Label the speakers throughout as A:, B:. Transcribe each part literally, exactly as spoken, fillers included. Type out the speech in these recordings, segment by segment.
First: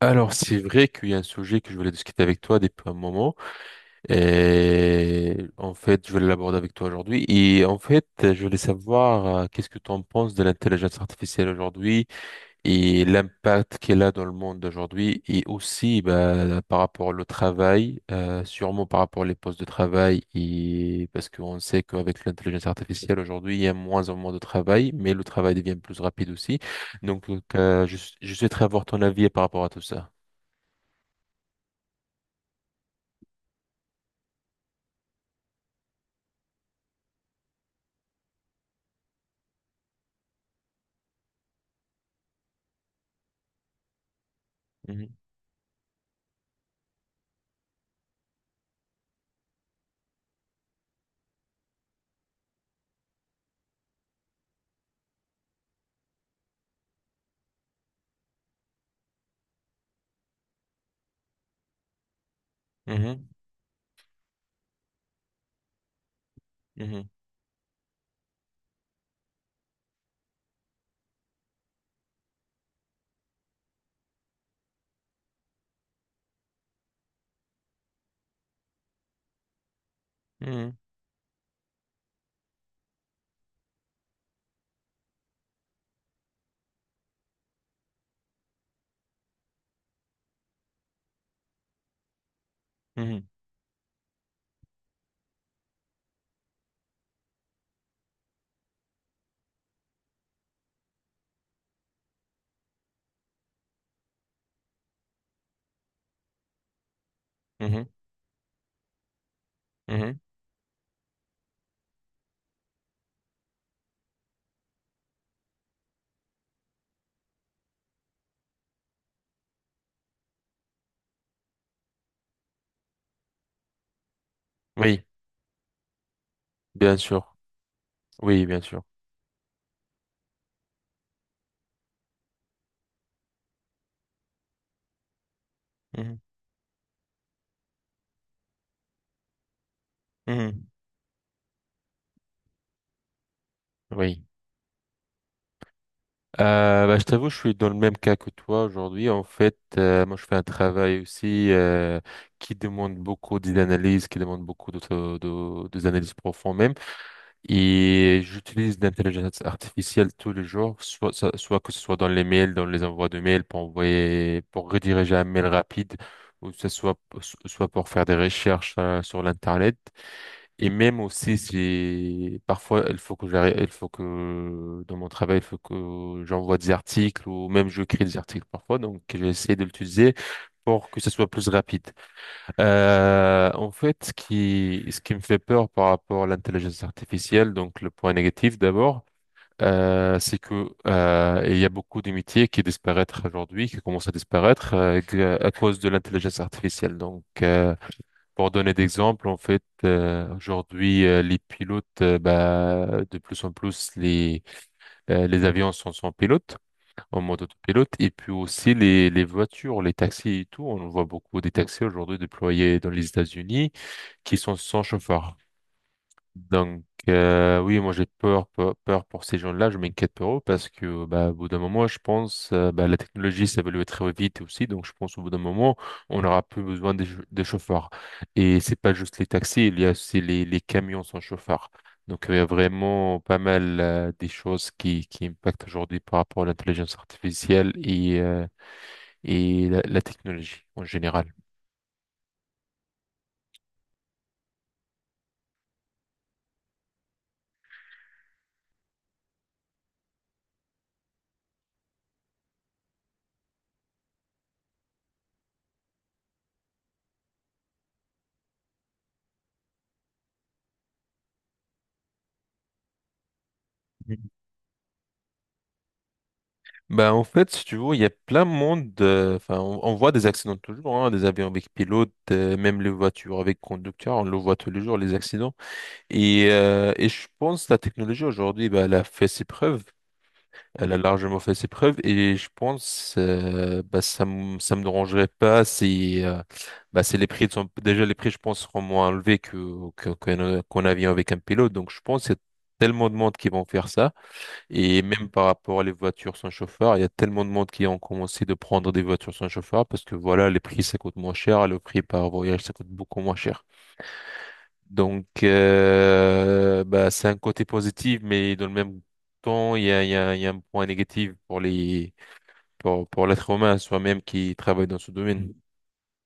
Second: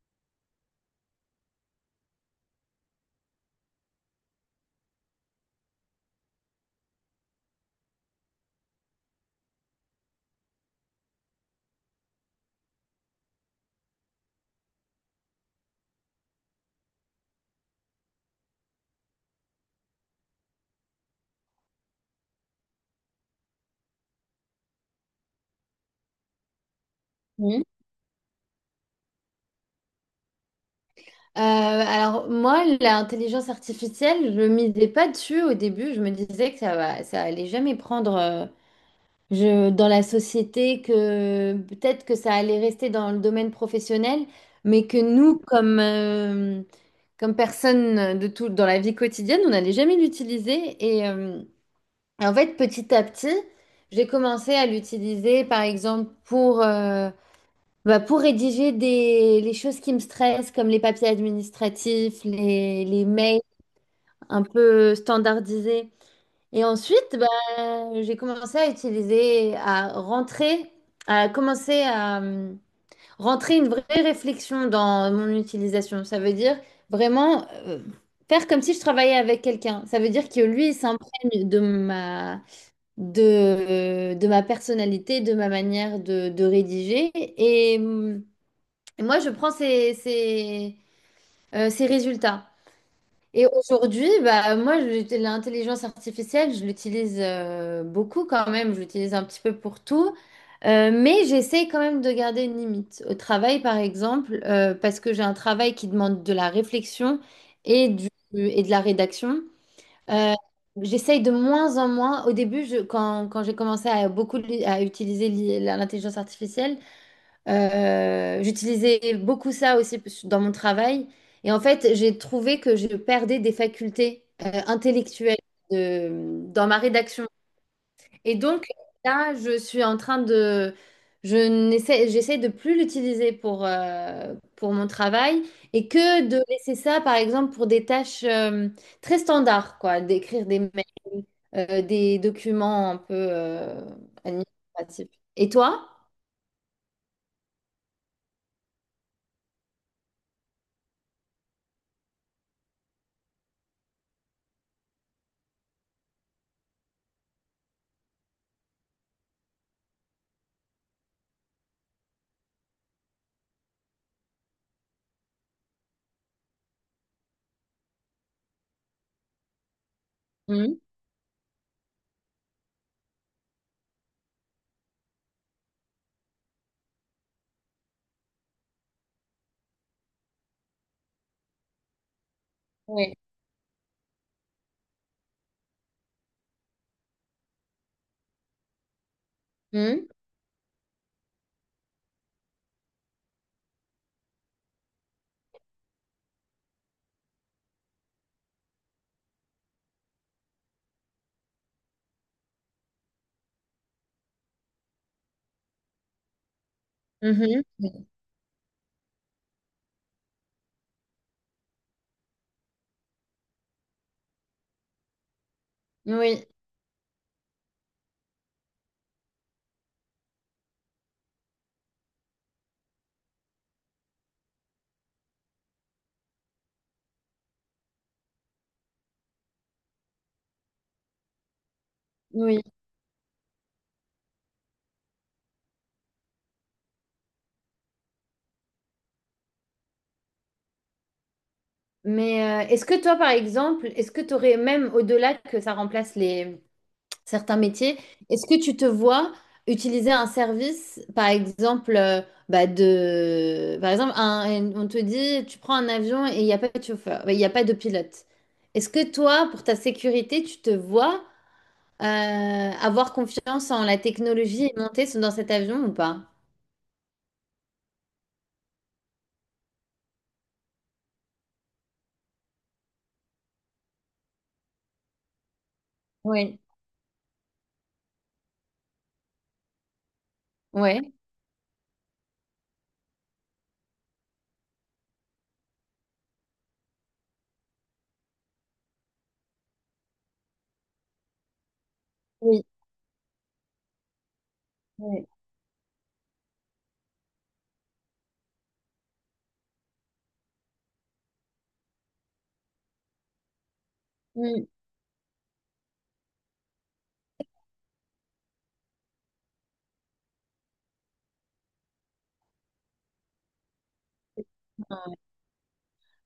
A: Alors, c'est vrai qu'il y a un sujet que je voulais discuter avec toi depuis un moment. Et en fait, je voulais l'aborder avec toi aujourd'hui. Et en fait, je voulais savoir euh, qu'est-ce que tu en penses de l'intelligence artificielle aujourd'hui et l'impact qu'elle a dans le monde d'aujourd'hui. Et aussi, bah, par rapport au travail, euh, sûrement par rapport aux postes de travail. Et parce qu'on sait qu'avec l'intelligence artificielle aujourd'hui, il y a moins en moins de travail, mais le travail devient plus rapide aussi. Donc,
B: Mhm.
A: euh, je, je souhaiterais avoir ton avis par rapport à tout ça.
B: Euh, alors moi, l'intelligence artificielle, je ne misais pas dessus au début. Je me disais que ça va, ça allait jamais prendre euh, je, dans la société, que peut-être que ça allait rester dans le domaine professionnel, mais que
A: Mhm,
B: nous, comme, euh, comme personne de tout, dans la vie quotidienne, on n'allait jamais l'utiliser. Et euh, en fait, petit à petit, j'ai commencé à l'utiliser, par exemple, pour... euh, Bah, pour rédiger des, les choses qui me stressent, comme les papiers administratifs, les, les
A: mhm,
B: mails un peu standardisés. Et
A: mhm,
B: ensuite, bah, j'ai commencé à utiliser, à rentrer, à commencer à hum, rentrer une vraie réflexion dans mon utilisation. Ça veut dire vraiment euh, faire comme si je travaillais avec quelqu'un. Ça veut dire que lui, il
A: mhm,
B: s'imprègne de ma, de, de ma personnalité, de ma manière de, de rédiger. Et. Hum, et moi, je prends ces, ces, euh, ces résultats.
A: mhm,
B: Et aujourd'hui, bah, moi, je- l'intelligence artificielle, je l'utilise euh, beaucoup quand même. Je l'utilise un petit peu pour tout. Euh, mais j'essaie quand même de garder une limite. Au travail, par exemple, euh, parce que j'ai un travail qui demande de la réflexion
A: mhm,
B: et, du, et de la rédaction.
A: mhm.
B: euh, J'essaye de moins en moins. Au début, je- quand, quand j'ai commencé à beaucoup li- à utiliser l'I- l'intelligence artificielle, euh, j'utilisais beaucoup ça aussi dans mon travail. Et en fait, j'ai trouvé que je perdais des facultés euh,
A: Oui,
B: intellectuelles de- dans ma
A: bien
B: rédaction.
A: sûr.
B: Et
A: Oui, bien
B: donc,
A: sûr.
B: là, je suis en train de... Je n'essaie, j'essaie de plus l'utiliser pour, euh, pour mon travail et
A: Mhm,
B: que de laisser ça, par exemple, pour des tâches euh, très standards, quoi, d'écrire des
A: mhm.
B: mails, euh, des documents un peu euh,
A: Oui.
B: administratifs. Et toi?
A: Euh, bah, je t'avoue, je suis dans le même cas que toi aujourd'hui. En fait, euh, moi, je fais un travail aussi euh, qui demande beaucoup d'analyse, qui demande beaucoup d'autres- de, des analyses profondes même. Et j'utilise l'intelligence artificielle tous les jours, soit, ça- soit que ce soit dans les mails, dans les envois de mails pour envoyer, pour rediriger un mail rapide, ou que ce soit, soit pour faire des recherches euh, sur l'Internet. Et
B: Mhm.
A: même aussi, c'est parfois, il faut que j'arrête, il faut que dans mon travail, il faut que j'envoie des articles ou même je crée des articles parfois. Donc, j'essaie de l'utiliser pour que ce soit plus rapide. Euh, en fait, ce qui, ce qui me fait peur par rapport à l'intelligence artificielle, donc le point négatif d'abord,
B: Oui.
A: euh, c'est que euh, il y a beaucoup de métiers qui disparaissent aujourd'hui, qui commencent à disparaître euh, à cause de l'intelligence artificielle. Donc, euh, pour donner d'exemple, en fait, euh, aujourd'hui, euh, les pilotes, euh, bah, de plus en plus, les, euh, les avions sont sans pilote, en mode
B: Mhm.
A: autopilote, et puis aussi les, les voitures, les taxis et tout. On voit beaucoup des taxis aujourd'hui déployés dans les États-Unis qui sont sans chauffeur.
B: Oui,
A: Donc, euh, oui, moi j'ai peur, peur, peur pour ces gens-là, je m'inquiète pour eux parce que, bah, au bout d'un moment, je pense, euh, bah, la technologie s'évolue très vite aussi, donc je pense au bout d'un moment, on n'aura plus besoin des chau- de, chauffeurs. Et c'est pas juste les taxis, il y a aussi les, les camions sans chauffeur. Donc, il y a
B: oui.
A: vraiment pas mal, euh, des choses qui, qui impactent aujourd'hui par rapport à l'intelligence artificielle et, euh, et la la technologie en général.
B: Mais euh, est-ce que toi, par exemple, est-ce que tu aurais, même au-delà que ça remplace les certains métiers, est-ce que tu te vois utiliser un service, par exemple, euh, bah de, par exemple, un- un- on te dit, tu prends un avion et il n'y a pas de chauffeur, il n'y a pas de pilote. Est-ce que toi, pour ta sécurité, tu te vois euh, avoir confiance en la technologie et monter dans cet avion ou pas?
A: Ben en fait, si tu veux, il y a plein de monde. euh, Enfin, on, on voit des accidents toujours, hein, des avions avec pilote, euh, même les voitures avec conducteur, on le voit tous les jours, les accidents. Et,
B: Oui,
A: euh, et je pense que la technologie aujourd'hui, ben elle a fait ses preuves. Elle a
B: ouais,
A: largement fait ses preuves. Et je pense, euh, bah, ça, me- ça me dérangerait pas si, euh, bah, si les prix sont, déjà les prix, je pense, seront moins élevés que, que, qu'un, qu'un avion avec un pilote. Donc, je pense qu'il y a
B: oui,
A: tellement de monde qui vont faire ça. Et même par rapport à les voitures sans chauffeur, il y a tellement de monde qui ont commencé de prendre des voitures sans chauffeur parce que voilà, les prix ça coûte moins cher, le prix par voyage ça coûte beaucoup moins cher.
B: oui.
A: Donc euh, bah, c'est un côté positif, mais dans le même temps, il y a, il y a- il y a un point négatif pour les pour, pour l'être humain soi-même qui travaille dans ce domaine.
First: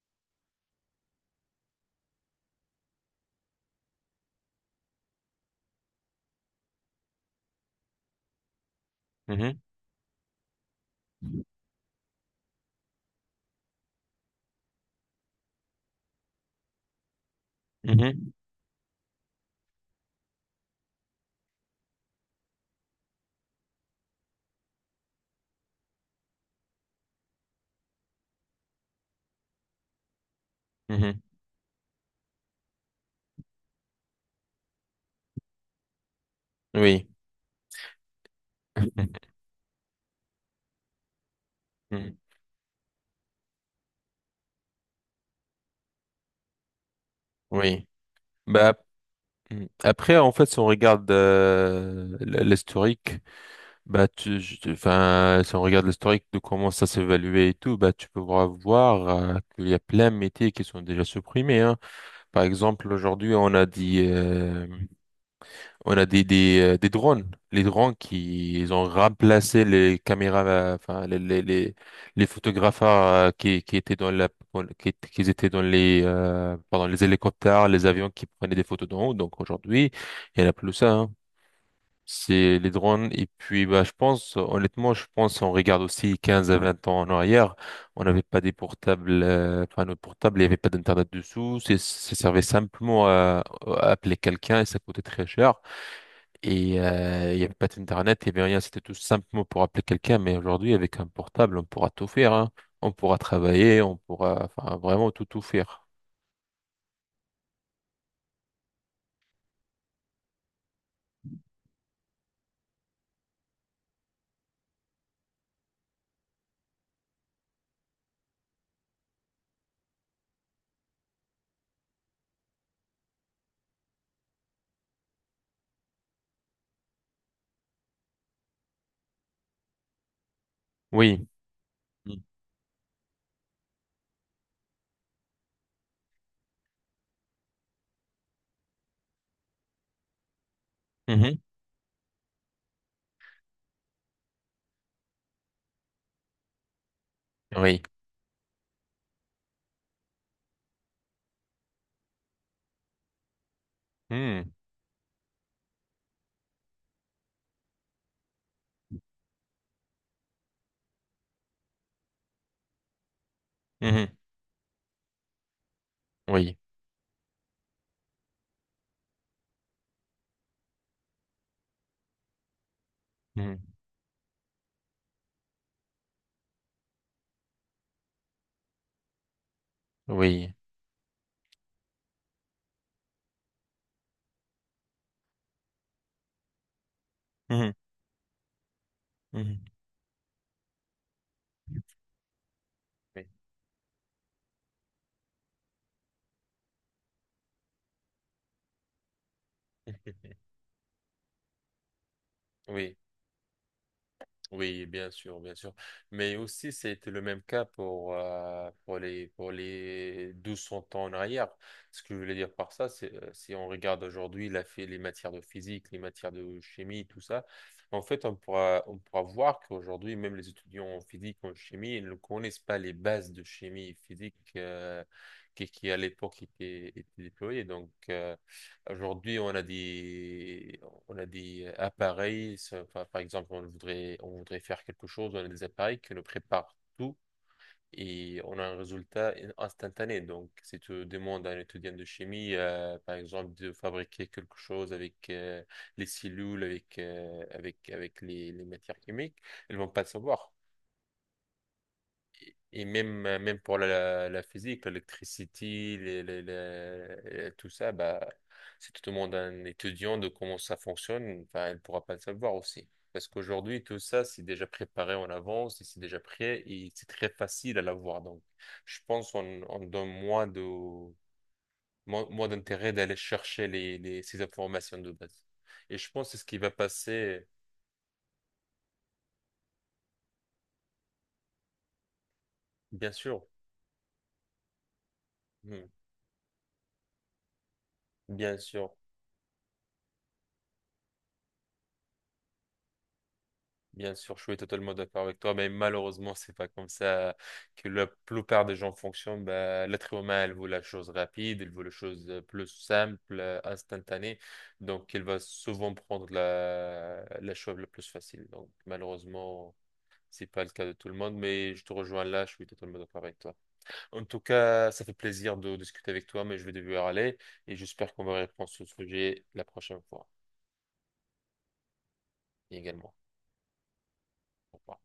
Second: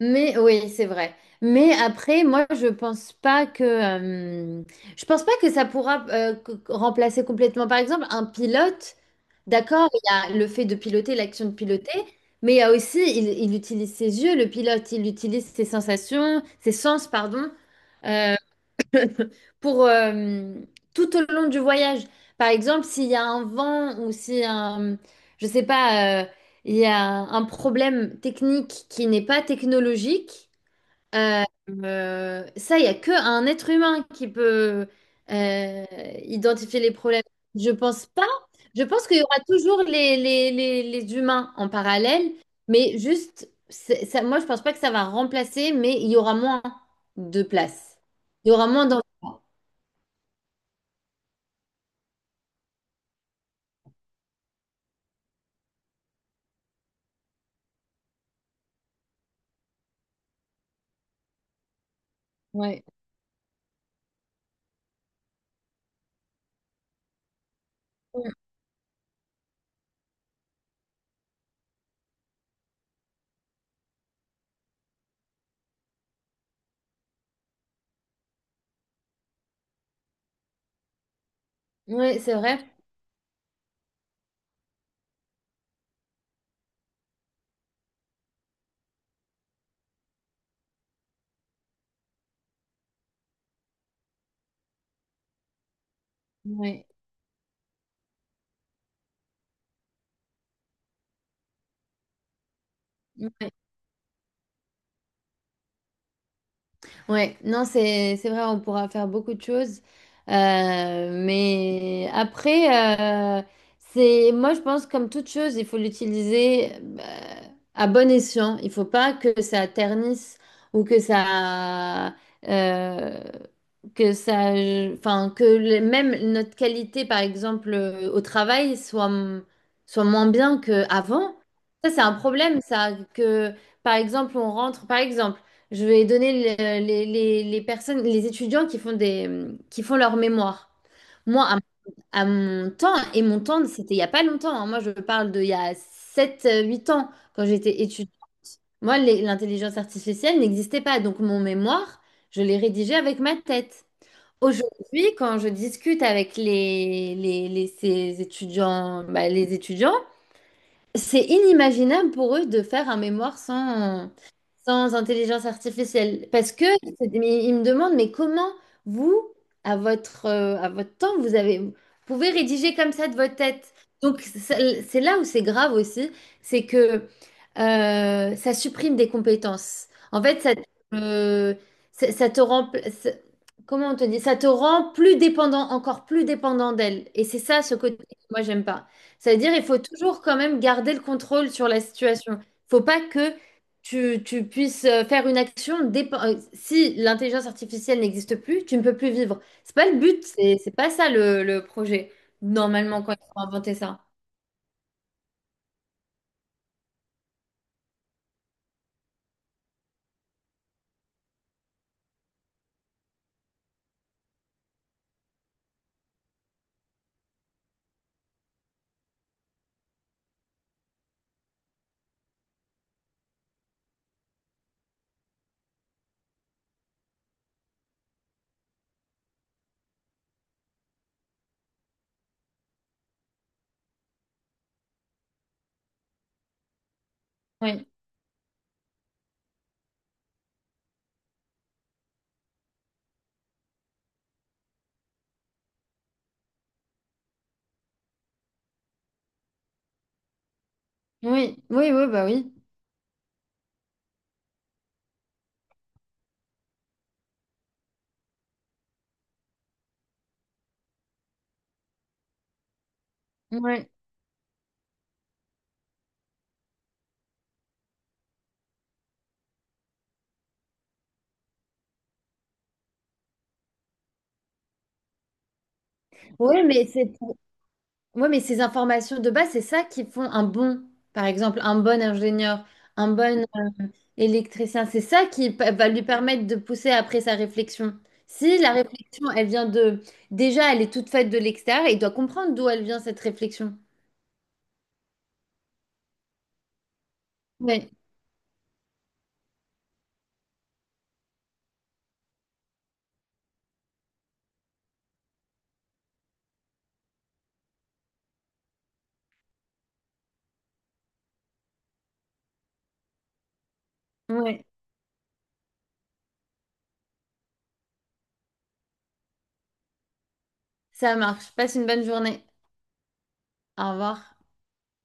B: Mais oui, c'est vrai. Mais après, moi, je pense pas que euh, je pense pas que ça pourra euh, c- remplacer complètement. Par exemple, un pilote,
A: Mhm,
B: d'accord, il y a le fait de piloter, l'action de piloter, mais il y a aussi, il, il utilise ses yeux, le pilote, il utilise ses sensations, ses sens, pardon,
A: mhm,
B: euh, pour euh, tout au long du voyage. Par exemple, s'il y a un vent ou si un, je sais pas, euh, il y a un problème technique qui n'est pas technologique.
A: mhm.
B: Euh, euh, Ça, il n'y a que un être humain qui peut euh, identifier les
A: Oui.
B: problèmes. Je pense pas. Je pense
A: Mhm.
B: qu'il y aura toujours les, les, les, les humains en
A: Mhm.
B: parallèle, mais juste, c'est- ça, moi, je pense pas que ça va remplacer, mais il y aura moins de
A: Oui.
B: place. Il y aura
A: Bah,
B: moins d'en...
A: mm. après, en fait, si on regarde euh, l- l'historique. Bah, tu, je- tu- enfin, si on regarde l'historique de comment ça s'évaluait et tout, bah, tu peux voir, voir, euh, qu'il y a plein de métiers qui sont déjà supprimés, hein. Par
B: Ouais,
A: exemple, aujourd'hui, on a dit, euh, on a des, des, euh, des drones. Les drones qui, ils ont remplacé les caméras, euh, enfin, les, les, les, les photographes, euh, qui, qui étaient dans la, qui, qui étaient dans les, euh, pardon, les hélicoptères, les avions qui prenaient des photos d'en haut. Donc, aujourd'hui, il n'y en a plus ça, hein.
B: oui, c'est
A: C'est
B: vrai.
A: les drones. Et puis, bah, je pense, honnêtement, je pense, on regarde aussi quinze à vingt ans en arrière, on n'avait pas des portables, euh, enfin, nos portables, il n'y avait pas d'Internet dessous. C'est- Ça servait simplement à, à appeler quelqu'un et ça coûtait très cher. Et
B: Ouais,
A: euh, il n'y avait pas d'Internet, il n'y avait rien. C'était tout simplement pour appeler quelqu'un. Mais aujourd'hui, avec un portable, on pourra tout faire, hein. On pourra
B: ouais.
A: travailler, on pourra, enfin, vraiment tout, tout faire.
B: Ouais, non, c'est c'est vrai, on pourra faire beaucoup de choses. Euh, mais après, euh, c'est moi, je pense, comme toute chose, il faut l'utiliser euh, à bon escient. Il faut pas que ça ternisse ou que ça, euh, que ça, enfin, que le- même notre qualité, par exemple, euh, au travail soit, m- soit moins bien
A: Oui.
B: qu'avant. Ça, c'est un
A: Mm.
B: problème, ça, que. Par exemple, on rentre, par exemple, je vais donner le- les, les- les personnes, les étudiants qui font des, qui font leur mémoire.
A: Mhm.
B: Moi, à, à mon temps, et mon temps, c'était il n'y a pas longtemps. Hein. Moi, je parle de il y a sept euh, huit ans, quand j'étais
A: Oui.
B: étudiante. Moi, les- l'intelligence artificielle n'existait pas. Donc, mon mémoire, je l'ai rédigé avec ma tête.
A: Mm.
B: Aujourd'hui, quand je discute avec les, les, les- ces étudiants, bah, les étudiants, c'est inimaginable pour eux de faire un mémoire sans,
A: Mhm.
B: sans intelligence artificielle. Parce
A: Oui.
B: que, c'est- mais ils me demandent, mais comment vous, à votre, euh, à votre temps, vous avez, vous pouvez rédiger comme ça de votre
A: Mhm.
B: tête? Donc, c'est c'est là où c'est grave aussi, c'est que euh, ça supprime des compétences. En fait, ça,
A: Oui.
B: euh, ça, ça te rend, ça- comment on te dit? Ça te rend plus dépendant, encore plus dépendant d'elle. Et c'est ça, ce
A: Mhm.
B: côté que moi, j'aime pas. Ça veut dire il
A: Mhm.
B: faut toujours quand même garder le contrôle sur la situation. Faut pas que tu, tu puisses euh, faire une action dépe- euh, si l'intelligence artificielle n'existe plus, tu ne peux plus vivre. C'est pas le but, c'est c'est pas ça le, le projet.
A: Oui,
B: Normalement, quand ils ont inventé ça.
A: oui, bien sûr, bien sûr. Mais aussi, c'était le même cas pour, euh, pour les, pour les mille deux cents ans en arrière. Ce que je voulais dire par ça, c'est euh, si on regarde aujourd'hui la, phé- les matières de physique, les matières de chimie, tout ça, en fait, on pourra, on pourra voir qu'aujourd'hui, même les étudiants en physique, en chimie, ils ne connaissent pas les bases de chimie et physique euh, qui, qui, à l'époque, étaient, étaient déployées. Donc, euh, aujourd'hui, on a des, on a des appareils. Ça- enfin, par exemple, on voudrait, on voudrait faire quelque chose. On a des appareils qui nous préparent tout
B: Oui,
A: et on a un résultat instantané. Donc, si tu demandes à un étudiant de chimie, euh, par exemple, de fabriquer quelque chose avec euh, les cellules, avec, euh, avec, avec les, les matières chimiques, ils vont pas le savoir.
B: oui, oui, oui, bah oui.
A: Et même, euh, même pour la, la physique, l'électricité, les- les- les- tout ça, bah, si tu demandes à un étudiant de comment ça fonctionne, enfin, il ne pourra pas le savoir aussi. Parce qu'aujourd'hui,
B: Oui,
A: tout ça, c'est déjà préparé en avance, et c'est déjà prêt et c'est très facile à l'avoir. Donc, je pense qu'on on donne moins de, moins, moins d'intérêt d'aller chercher les, les- ces informations de base. Et je pense que c'est ce qui
B: oui,
A: va
B: mais c'est pour-
A: passer,
B: ouais, mais ces informations de base, c'est ça qui font un bon, par exemple, un bon ingénieur, un
A: bien
B: bon
A: sûr.
B: électricien, c'est ça qui pa-
A: Hmm.
B: va lui permettre de pousser après sa réflexion.
A: Bien
B: Si la
A: sûr.
B: réflexion, elle vient de... Déjà, elle est toute faite de l'extérieur, il doit comprendre d'où elle vient cette réflexion.
A: Bien sûr, je suis totalement d'accord avec toi, mais malheureusement, c'est pas comme ça que
B: Oui,
A: la plupart des gens fonctionnent. Bah, l'être humain, il veut la chose rapide, elle veut la chose euh, plus simple, euh, instantanée, donc elle va souvent prendre la, la chose la plus facile. Donc, malheureusement, c'est pas le cas de tout le monde, mais je te rejoins là, je suis totalement d'accord avec toi. En tout
B: oui.
A: cas, ça fait plaisir de discuter avec toi, mais je vais devoir aller et j'espère qu'on va reprendre ce sujet la prochaine fois
B: Ça marche. Passe une bonne journée.
A: également.
B: Au revoir.
A: Au revoir.